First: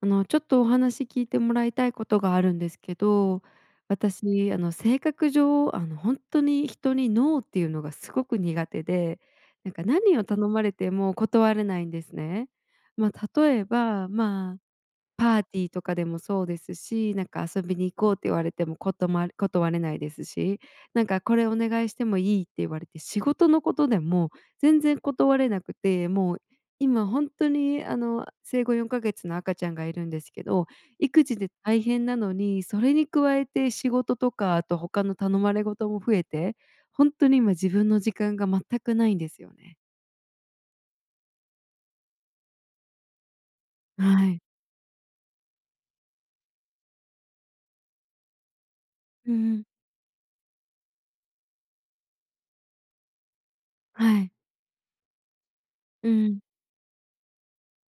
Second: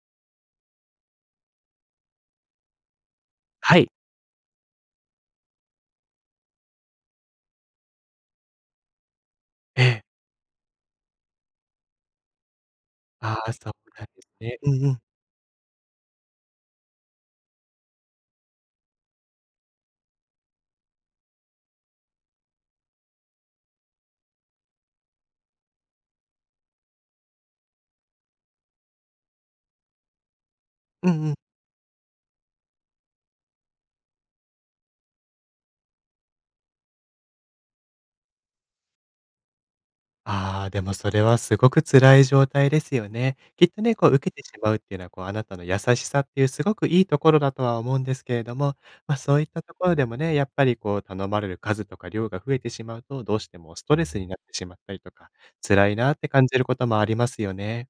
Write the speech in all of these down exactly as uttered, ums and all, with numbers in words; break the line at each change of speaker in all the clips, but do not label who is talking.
あの、ちょっとお話聞いてもらいたいことがあるんですけど、
はい。
私、あの、性格上、あの、本当に人にノーっていうのがすごく苦手で、なん
え
か
え。
何を頼まれても断れないんですね。ま
あ
あ、
あ、
例え
そうなん
ば、
です
ま
ね。
あ
うんうん。
パーティーとかでもそうですし、なんか遊びに行こうって言われても断とま断れないですし、なんかこれお願いしてもいいって言われて、仕事のことでも全然断れなくて、もう今本当にあの、生後よんかげつの赤ちゃんがいるんですけど、
うん
育
うん。
児で大変なのに、それに加えて仕事とか、あと他の頼まれ事も増えて、本当に今自分の時間が全くないんですよね。
ああ、でもそれはすごく辛い状態ですよね。きっとね、こう
は
受け
い。
てしまうっていうのは、こうあなたの優しさっていうすごくいいところだとは思うんですけれども、ま、
うん
そ
う
ういった
ん。
ところでもね、やっぱりこう頼まれる数とか量が増えてしまうと、どうしてもストレス
は
に
い。
なってしまったりとか、辛い
う
なって
ん。
感じることもありますよね。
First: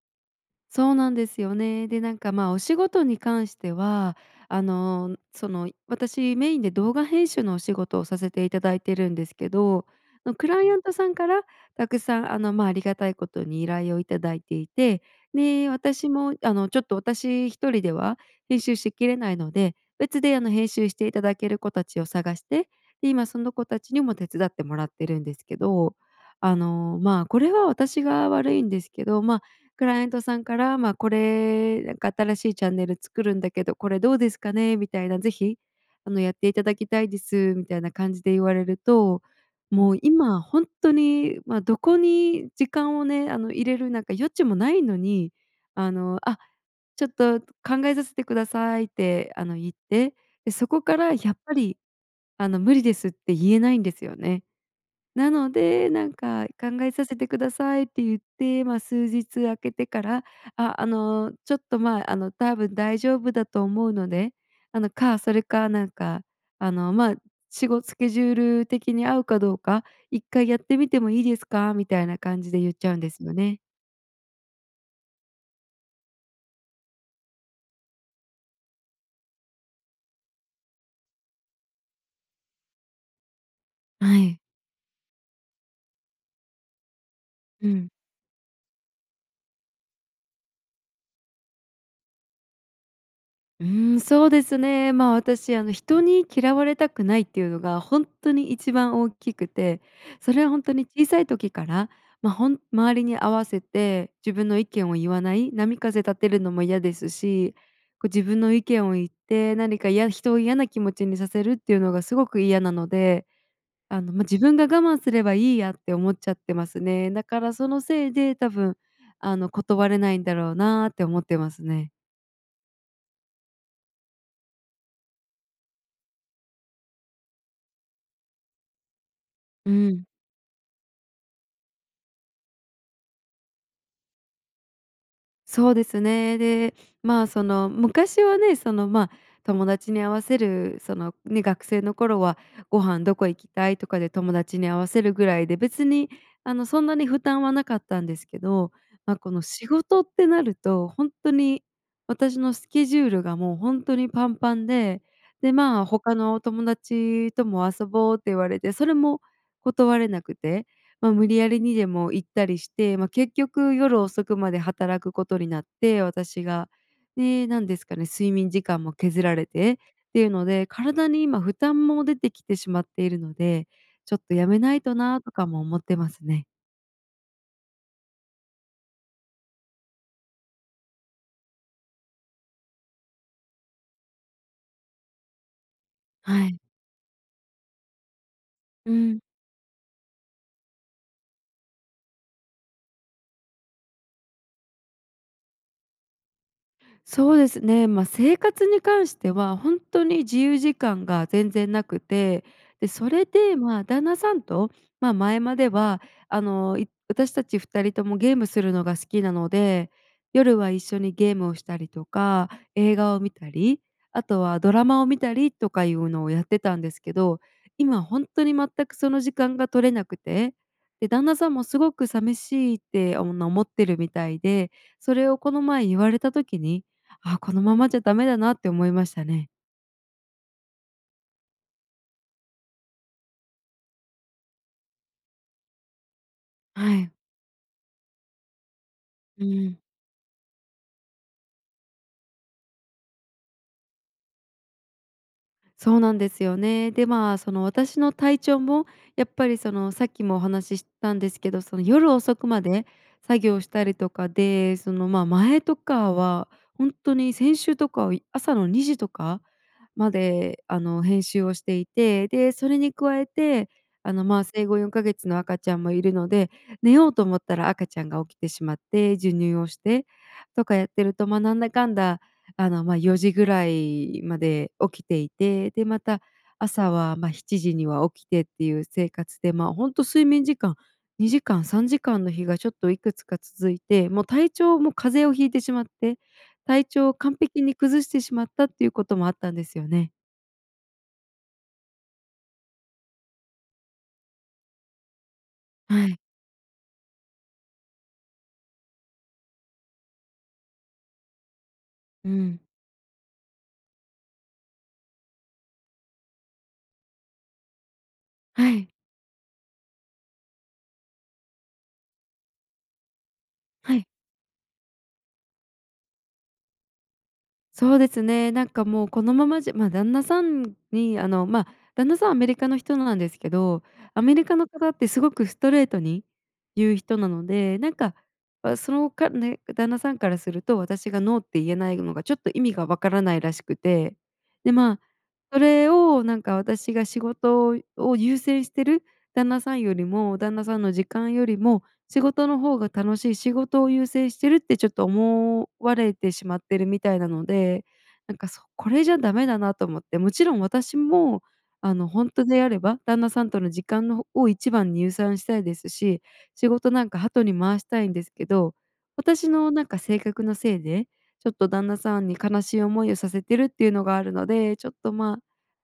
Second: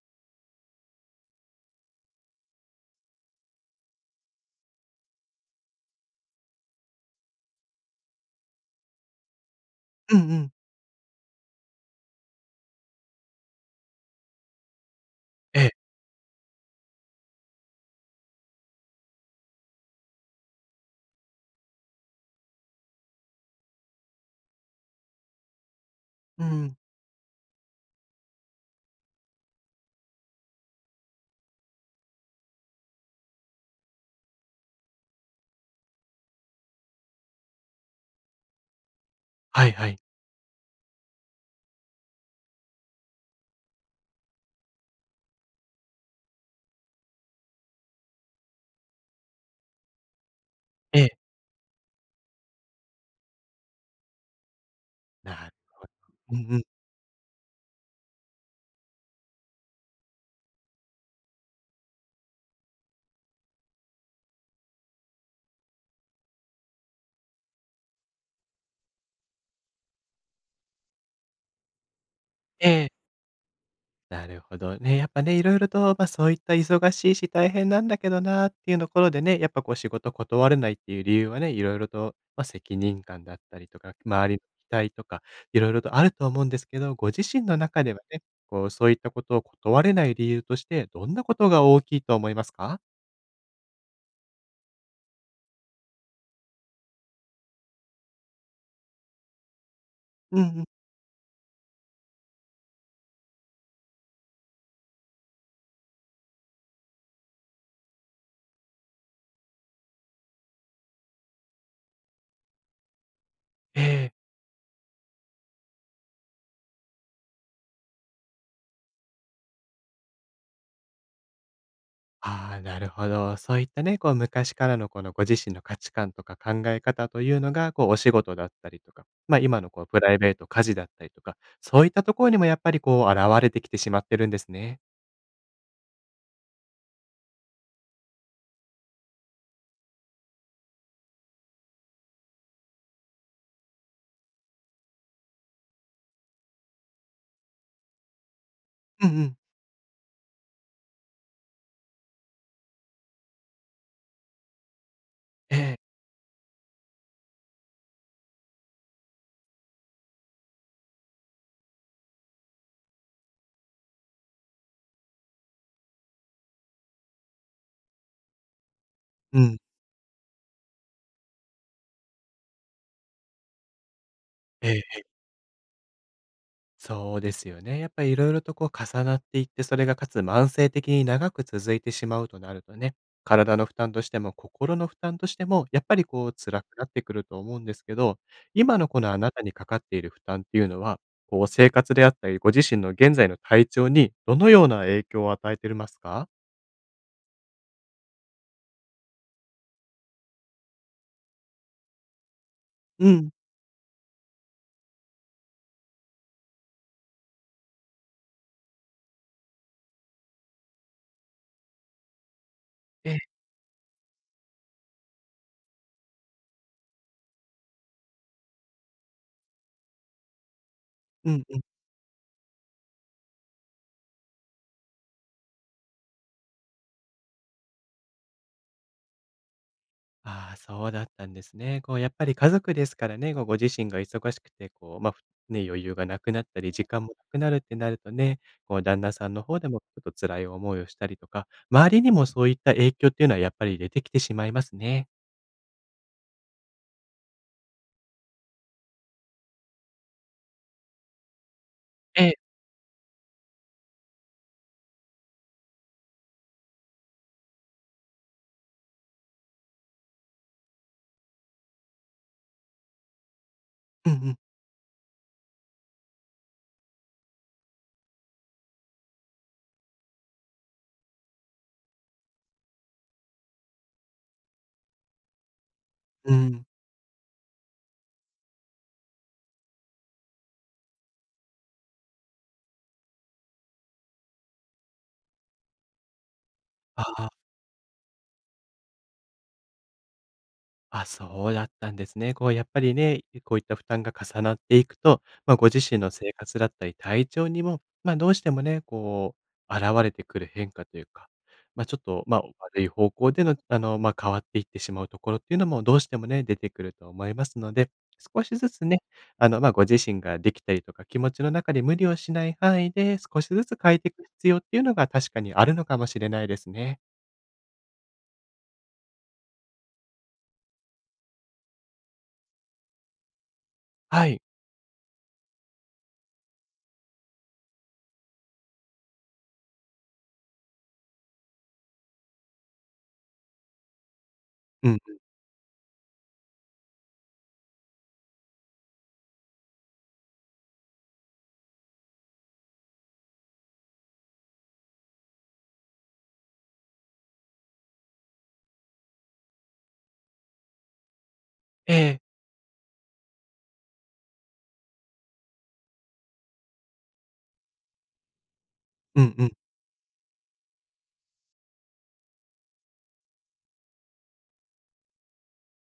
そうなんですよね。で、なんか、まあ、お仕事に関しては、あの、その、私メインで動画編集のお仕事をさせていただいてるんですけど、
うんう
のク
ん。
ライアントさんからたくさん、あの、まあ、ありがたいことに依頼をいただいていて、
え
で、
え。
私も、あの、ちょっと私一人では編集しきれないので、別で、あの、編集していただける子たちを探して、で、今その子たちにも手伝ってもらってるんですけど、
う
あ
ん。
の、まあ、これは私が悪いんですけど、まあクライアントさんから、まあ、これ、なんか新しいチャンネル作るんだけど、これどうですかねみたいな、ぜひ、あの、やっていただきたいです、みたいな感じで言われると、
はいは
も
い。
う今本当に、まあ、どこに時間をね、あの、入れるなんか余地もないのに、あの、「あ、ちょっと考えさせてください」って、あの、言って、で、そこか
え
ら
え。
やっぱり、あの、「無理です」って言えないんですよね。な
な
の
るほ
で、
ど。
なん
う
か
んうん。
「考えさせてください」って言って、まあ、数日空けてから、「あ、あの、ちょっと、まあ、あの、多分大丈夫だと思うので、あの、か、それか、なんか、あの、まあ、仕事スケジュール的に合うかどうか、いっかいやってみてもいいですか？」みたいな感じで
え
言っち
え。
ゃうんですよね。
なるほど。ね、やっぱね、いろいろと、ま、そういった忙しいし大変なんだけどなっていうところでね、やっぱこう仕事断れないっていう理由はね、いろいろと、まあ、責任感だったりとか、
は
周りの
い。
期待とか、いろいろとあると思うんですけど、ご自身の
う
中
ん。
ではね、こう、そういったことを断れない理由として、どんなことが大きいと思いますか？
うーん、そうですね。まあ、私、あの、人に嫌われたくないっていうのが本当に一番大きくて、そ
うん
れは
う
本
ん。
当に小さい時から、まあ、ほん周りに合わせて自分の意見を言わない、波風立てるのも嫌ですし、こう自分の意見を言って、何かいや人を嫌な気持ちにさせるっていうのがすごく嫌なので、あ
え
の、
え。
まあ、自分が我慢すればいいやって思っちゃってますね。だからそのせいで多分、あの、断れないんだろうなーって思ってますね。
ああ、なるほど。そういったね、こう昔からのこのご自身の価値観とか考え方というのが、こうお仕事だったりとか、ま、今の
う
こうプ
ん。
ライベート、家事だったりとか、そういったところにもやっぱりこう現れてきてしまってるんですね。
そうですね。で、まあ、その、昔はね、その、まあ、友達に合わせる、その、ね、学生の頃はご飯どこ行きたいとかで友達に合わせるぐらいで、別に、あの、そんなに負担はなかったんですけど、
うん
まあ、
う
こ
ん。
の仕事ってなると、本当に私のスケジュールがもう本当にパンパンで、で、
ええ。
まあ、他の友達とも遊ぼうって言われて、それも断れなくて、まあ、無理やりにでも行ったりして、まあ、結局夜遅くまで働くことになって、私が。で、何ですかね、睡眠時間も削ら
う
れ
ん。
てっていうので、体に今負担も出てきてしまっているので、ちょっとやめ
え
ないと
え。
なとかも思ってますね。
そうですよね。やっぱりいろいろとこう重なっていって、それがかつ慢性的に長く続いてしまうとなるとね、体の負担としても心の負担としても、やっぱりこう
はい。
辛くなってくると思うんですけど、今の
う
このあ
ん。
なたにかかっている負担っていうのは、こう生活であったり、ご自身の現在の体調にどのような影響を与えてるますか？
そうですね、まあ、生活に関しては本当に自由時間が全然なくて、で、
う
それ
ん。
で、ま、旦那さんと、まあ、前までは、あの、い私たちふたりともゲームするのが好きなので、夜は一緒にゲームをしたりとか、映
え
画を見
え。
たり、あとはドラマを見たりとかいうのをやってたんですけど、今本当に全くその時間が取れなくて、で、旦
う
那
ん
さん
うん。
もすごく寂しいって、あの、思ってるみたいで、それをこの前言われた時にあ、このままじゃダメだなって思いましたね。
ああ、そうだったんですね。こうやっぱり家族ですからね、ごご自身が忙しくて、こう、まあ、ふね、余裕がなくなったり、時
は
間も
い。
なくなるってなるとね、こう旦那さんの
う
方で
ん。
もちょっと辛い思いをしたりとか、周りにもそういった影響っていうのはやっぱり出てきてしまいますね。
そうなんですよね。で、まあ、その私の体調もやっぱりそのさっきもお話ししたんですけど、その夜
ええ。
遅くまで作業したりとかで、その、ま、前とかは本当に先週とかは朝のにじとかまで、あの、編集をしていて、で、それに加えて、
うん
あ
う
の、
ん。
まあ、生後よんかげつの赤ちゃんもいるので、寝ようと思ったら赤ちゃんが起きてしまって、授乳をしてとかやってると、まあ、なんだかんだ、あの、まあ、よじぐらいまで起きていて、で、また
うん。
朝は、ま、しちじには起きてっていう生活で、まあ、ほんと睡眠時間にじかん、さんじかんの日がちょっといくつか続いて、もう体調も風邪をひいてしまって体
あ
調を
あ。
完璧に崩してしまったっていうこともあったんですよね。
あ、そうだったんですね。こうやっぱりね、こういった負担が重なっていくと、まあ、ご自身
は
の
い。
生活だったり体調にも、まあ、どうしてもね、こう現れてくる変化というか、まあ、ちょっと、
う
まあ、
ん。
悪い方向での、あの、まあ、変わっていってしまうところっていうのもどうしてもね、出てくると思いますので、少しず
は
つ
い。
ね、あの、まあ、ご自身ができたりとか、気持ちの中で無理をしない範囲で少しずつ変
は
えて
い。
いく必要っていうのが確かにあるのかもしれないですね。
そうですね。なんかもうこのままじゃま、旦那さんにあの、ま、あ旦那さんアメリカの人なんですけど、ア
は
メ
い。
リカの方ってすごくストレートに言う人なので、なんか、あ、そのかね、旦那さんからすると私がノーって言えないのがちょっと意味がわからないらしくて、で、
う
ま、
ん。
あそれをなんか私が仕事を優先してる旦那さんよりも、旦那さんの時間よりも仕事の方が楽しい、仕事を優先してるってちょっと思われてしまってるみたいなので、なんかそこれじゃダメだなと思って、もちろん私も
え
あの
え。
本当であれば、旦那さんとの時間のを一番に優先したいですし、仕事なんか後に回したいんですけど、
うんう
私
ん。
のなんか性格のせいで、ちょっと旦那さんに悲しい思いをさせてるっていうのがあるので、ちょっとまあ、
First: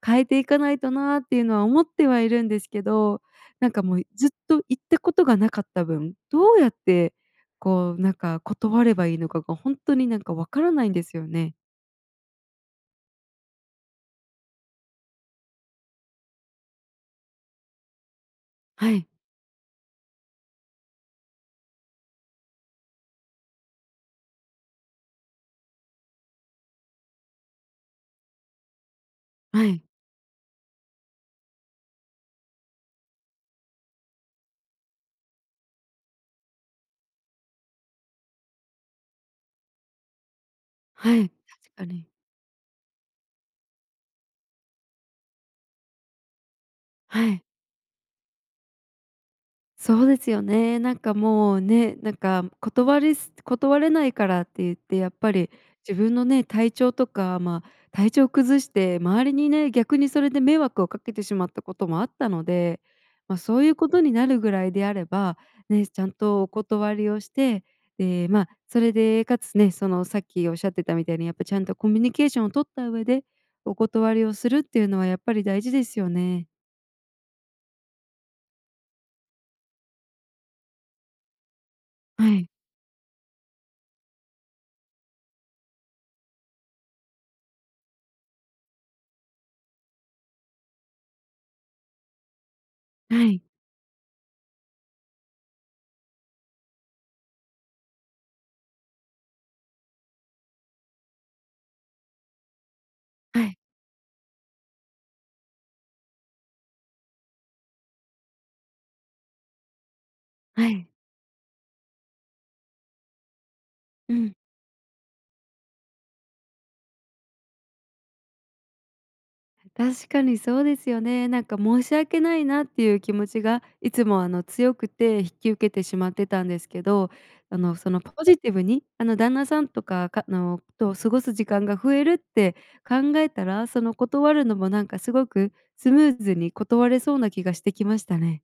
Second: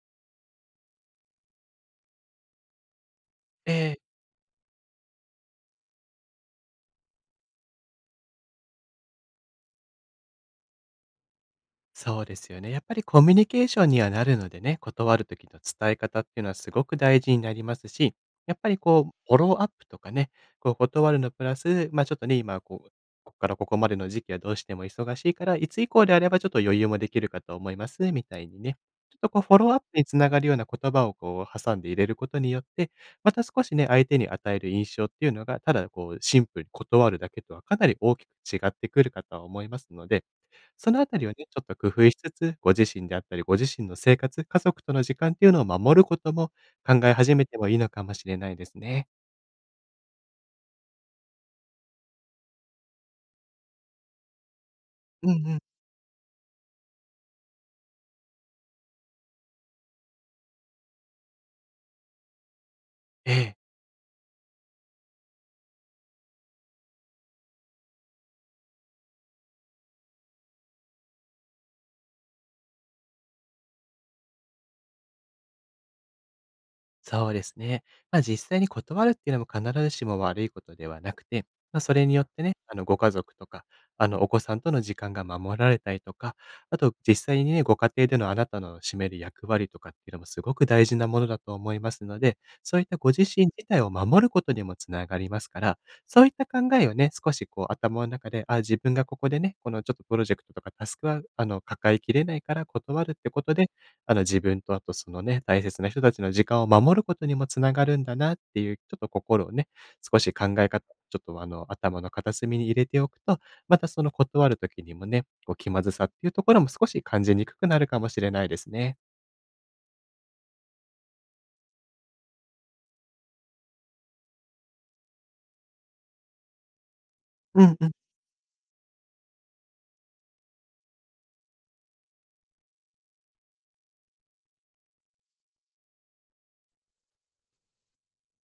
変えていかないとなっていうのは思ってはいるんですけど、なんかも
ええ、
うずっと行ったことがなかった分、どうやってこうなんか断ればいいのかが本当になんかわからないんですよね。
そうですよね。やっぱりコミュニケーションにはなるのでね、断る時の伝え方っていうのはすごく大事になりますし、やっぱり
はい、
こう、フォローアップとかね、こう断るのプラス、まあちょっとね、今こう、ここからここまでの時期はどうしても忙しいから、いつ以降であればちょっと余裕もできるかと思います、みたいにね。ちょっとこう、フォ
は
ローアッ
い、
プにつながるような言葉をこう、挟んで入れることによって、また少しね、相手に与える印象っていうのが、ただこう、シンプルに断るだけとはかなり大きく違ってくるかとは思いますので、そのあ
は
たりを
い、
ね、ちょっと
確か
工
に。
夫しつつ、ご自身であったり、ご自身の生活、家族との時間っていうのを守ることも考え
は
始
い。
めてもいいのかもしれないですね。
そうですよね。なんかもうね、なんか断りす断れないからって言って、やっ
うん
ぱり
うん。
自分のね、体調とか、まあ、体調崩して周りにね、逆にそれで迷惑をかけてしまったこともあったので、
え
まあ、
え。
そういうことになるぐらいであれば、ね、ちゃんとお断りをして、で、まあ、それでかつね、そのさっきおっしゃってたみたいに、やっぱちゃんとコミュニケーションを取った上で、お断りをするっていうのはやっぱり大事ですよね。
そうですね。まあ、実際に断るっていうのも必ずしも悪いことではなくて、まあ、それによっ
は
て
い、
ね、あの、ご家族とか、あの、お子さんとの時間が守られたりとか、あと、実際にね、ご家庭でのあなたの占める役割とかっていうのもすごく大事なものだと思いますので、そういったご自
はい、
身自体を守ることにもつながりますから、そういった考えをね、少しこう、頭の中で、あ、自分がここでね、このちょっとプロジェクトとかタスクは、あの、抱えきれないから断るってこ
は
と
い、
で、あの、自分とあとそのね、大切な人たちの時間を守ることにもつながるんだなっていう、ちょっと心をね、少し考え
は
方、
い。
ちょっとあの、頭の片隅に入れておくと、またその
うん。
断る時にもね、こう気まずさっていうところも少し感じにくくなるかもしれないですね。
確かにそうですよね。なんか申し訳ないなっていう気持ちがいつもあの強くて引き受けてしまってたんですけど、あ
う
の
んう
そ
ん。
のポジティブにあの旦那さんとかかあのと過ごす時間が増えるって考えたら、その断るのもなんかすごくスムーズに断れそうな気がしてきましたね。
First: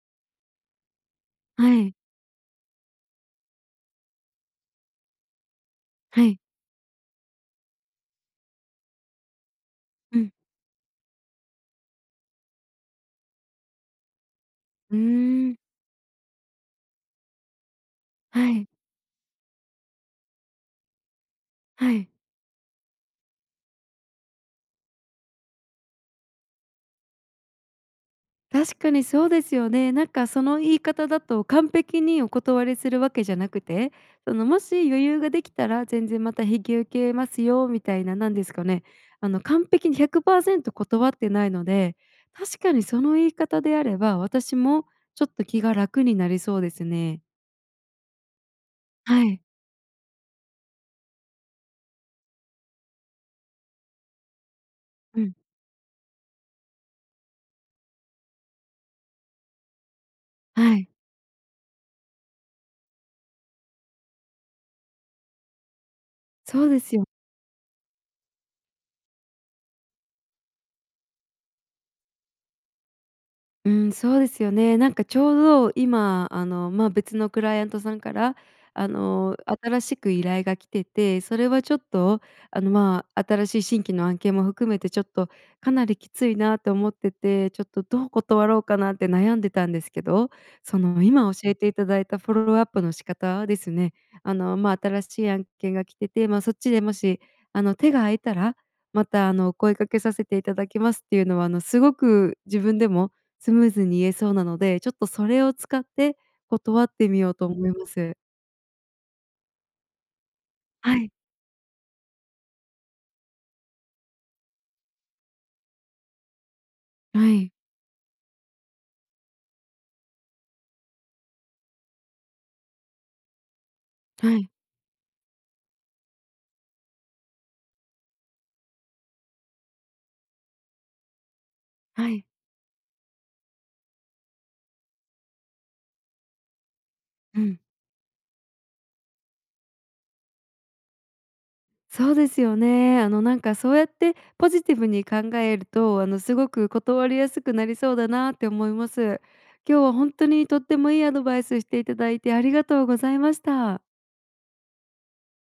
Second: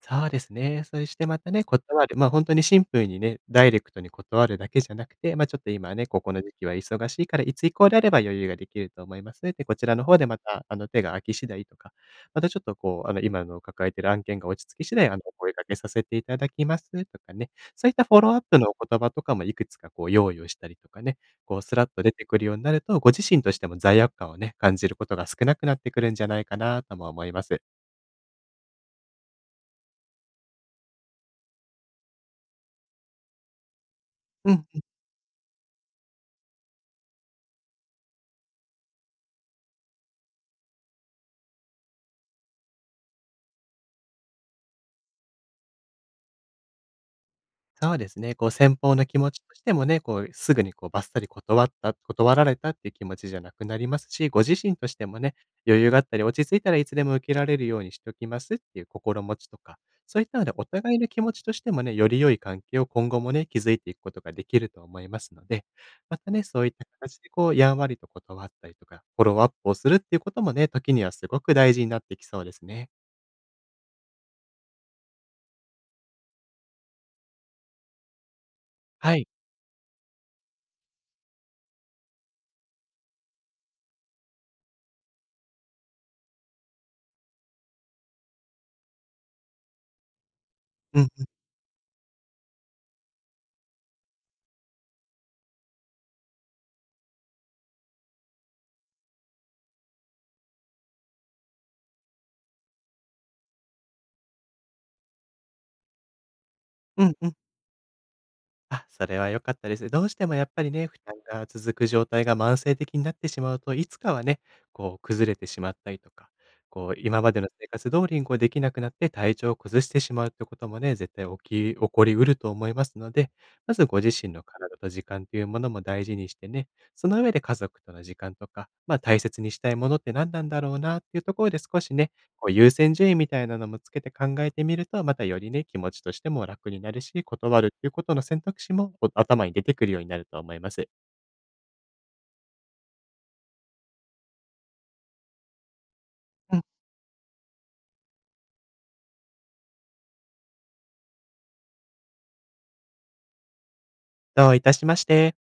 そうですね。そしてまたね、
はい、
断る、ま、あ本当にシンプルにね、ダイレクトに断るだけじゃなくて、ま、ちょっと今ね、こ
は
こ
い、
の時期は忙しいから、いつ以降であれば余裕ができると思いますっで、こちらの方
う
で
ん、
また、あの、手が空き次第とか、またちょっとこう、あの、今の抱えてる案件が落ち着き次
う
第、あの、お声
ーん、
掛けさせていただきますとかね、そういったフォローアッ
は
プ
い、
のお言葉とかもいくつかこう用意をしたりとかね、こうスラッ
は
と
い。
出てくるようになると、ご自身としても罪悪感をね、感じることが少なくなってくるんじゃないかなとも思います。
確かにそうですよね。なんかその言い方だと完璧にお断りするわけじゃなくて、その
う
も
ん。
し余裕ができたら全然また引き受けますよみたいな、なんですかね、あの完璧にひゃくパーセント断ってないので、確かにその言い方であれば、私もちょっと気が楽になりそうですね。
そうですね、こう先方の気
は
持ち
い。
としてもね、こうすぐにこうバッサリ断った断られたっていう気持ちじゃなくなりますし、ご自身としても
うん。
ね、余裕があったり、落ち着いたらいつでも受けられるようにしておきますっていう心持ちとか、そういったのでお
はい。
互いの気持ちとしてもね、より良い関係を今後もね、築いていくことができると思いますので、またね、そ
そ
う
う
いっ
で
た
すよね
形でこう、やんわりと断ったりとか、フォローアップをするっていうこともね、時にはすごく大事になってきそうですね。
うん、そうですよね。なんかちょうど今、あの、まあ、別のクライアントさんから、あ
はい。
の、新しく依頼が来てて、それはちょっと、あの、まあ、新しい新規の案件も含めてちょっとかなりきついなと思ってて、ちょっとどう断ろうかなって悩んでたんですけど、そ
うん
の、
うん。
今教えていただいたフォローアップの仕方ですね。あの、まあ、新しい案件が来てて、まあ、そっちでもし、あの、手が空いたら、また、あの、お声かけさせていただきますっていうのは、あの、すごく自分でもスムーズに言えそうなので、ちょっとそれを使って断っ
う
て
ん
み
う
よ
ん。
うと思います。
あ、それは良かったです。どうしてもやっぱりね、
は
負
い、
担が続く状態が慢性的になってしまうといつかはね、こう崩れてしまったりとか、こう今
は
までの
い、
生活通りにこうできなくなって体調を崩してしまうってこともね、絶対起き起こりうると思いますので、まずご自
は
身の
い、
体と時間というものも大事にしてね、その上で家族との時間とか、まあ大切にしたいものって何なんだろうなっていうところで少し
は
ね、
い。
こう優先順位みたいなのもつけて考えてみると、またよりね、気持ちとしても楽になるし、
うん。
断るっていうことの選択肢も、こう頭に出てくるようになると思います。
そうですよね。あの、なんか、そうやってポジティブに考えると、あの、すご
うん、
く断りやすくなりそうだなって思います。今日は本当にとってもいいアドバイスしていただいてありがとうございました。
どういたしまして。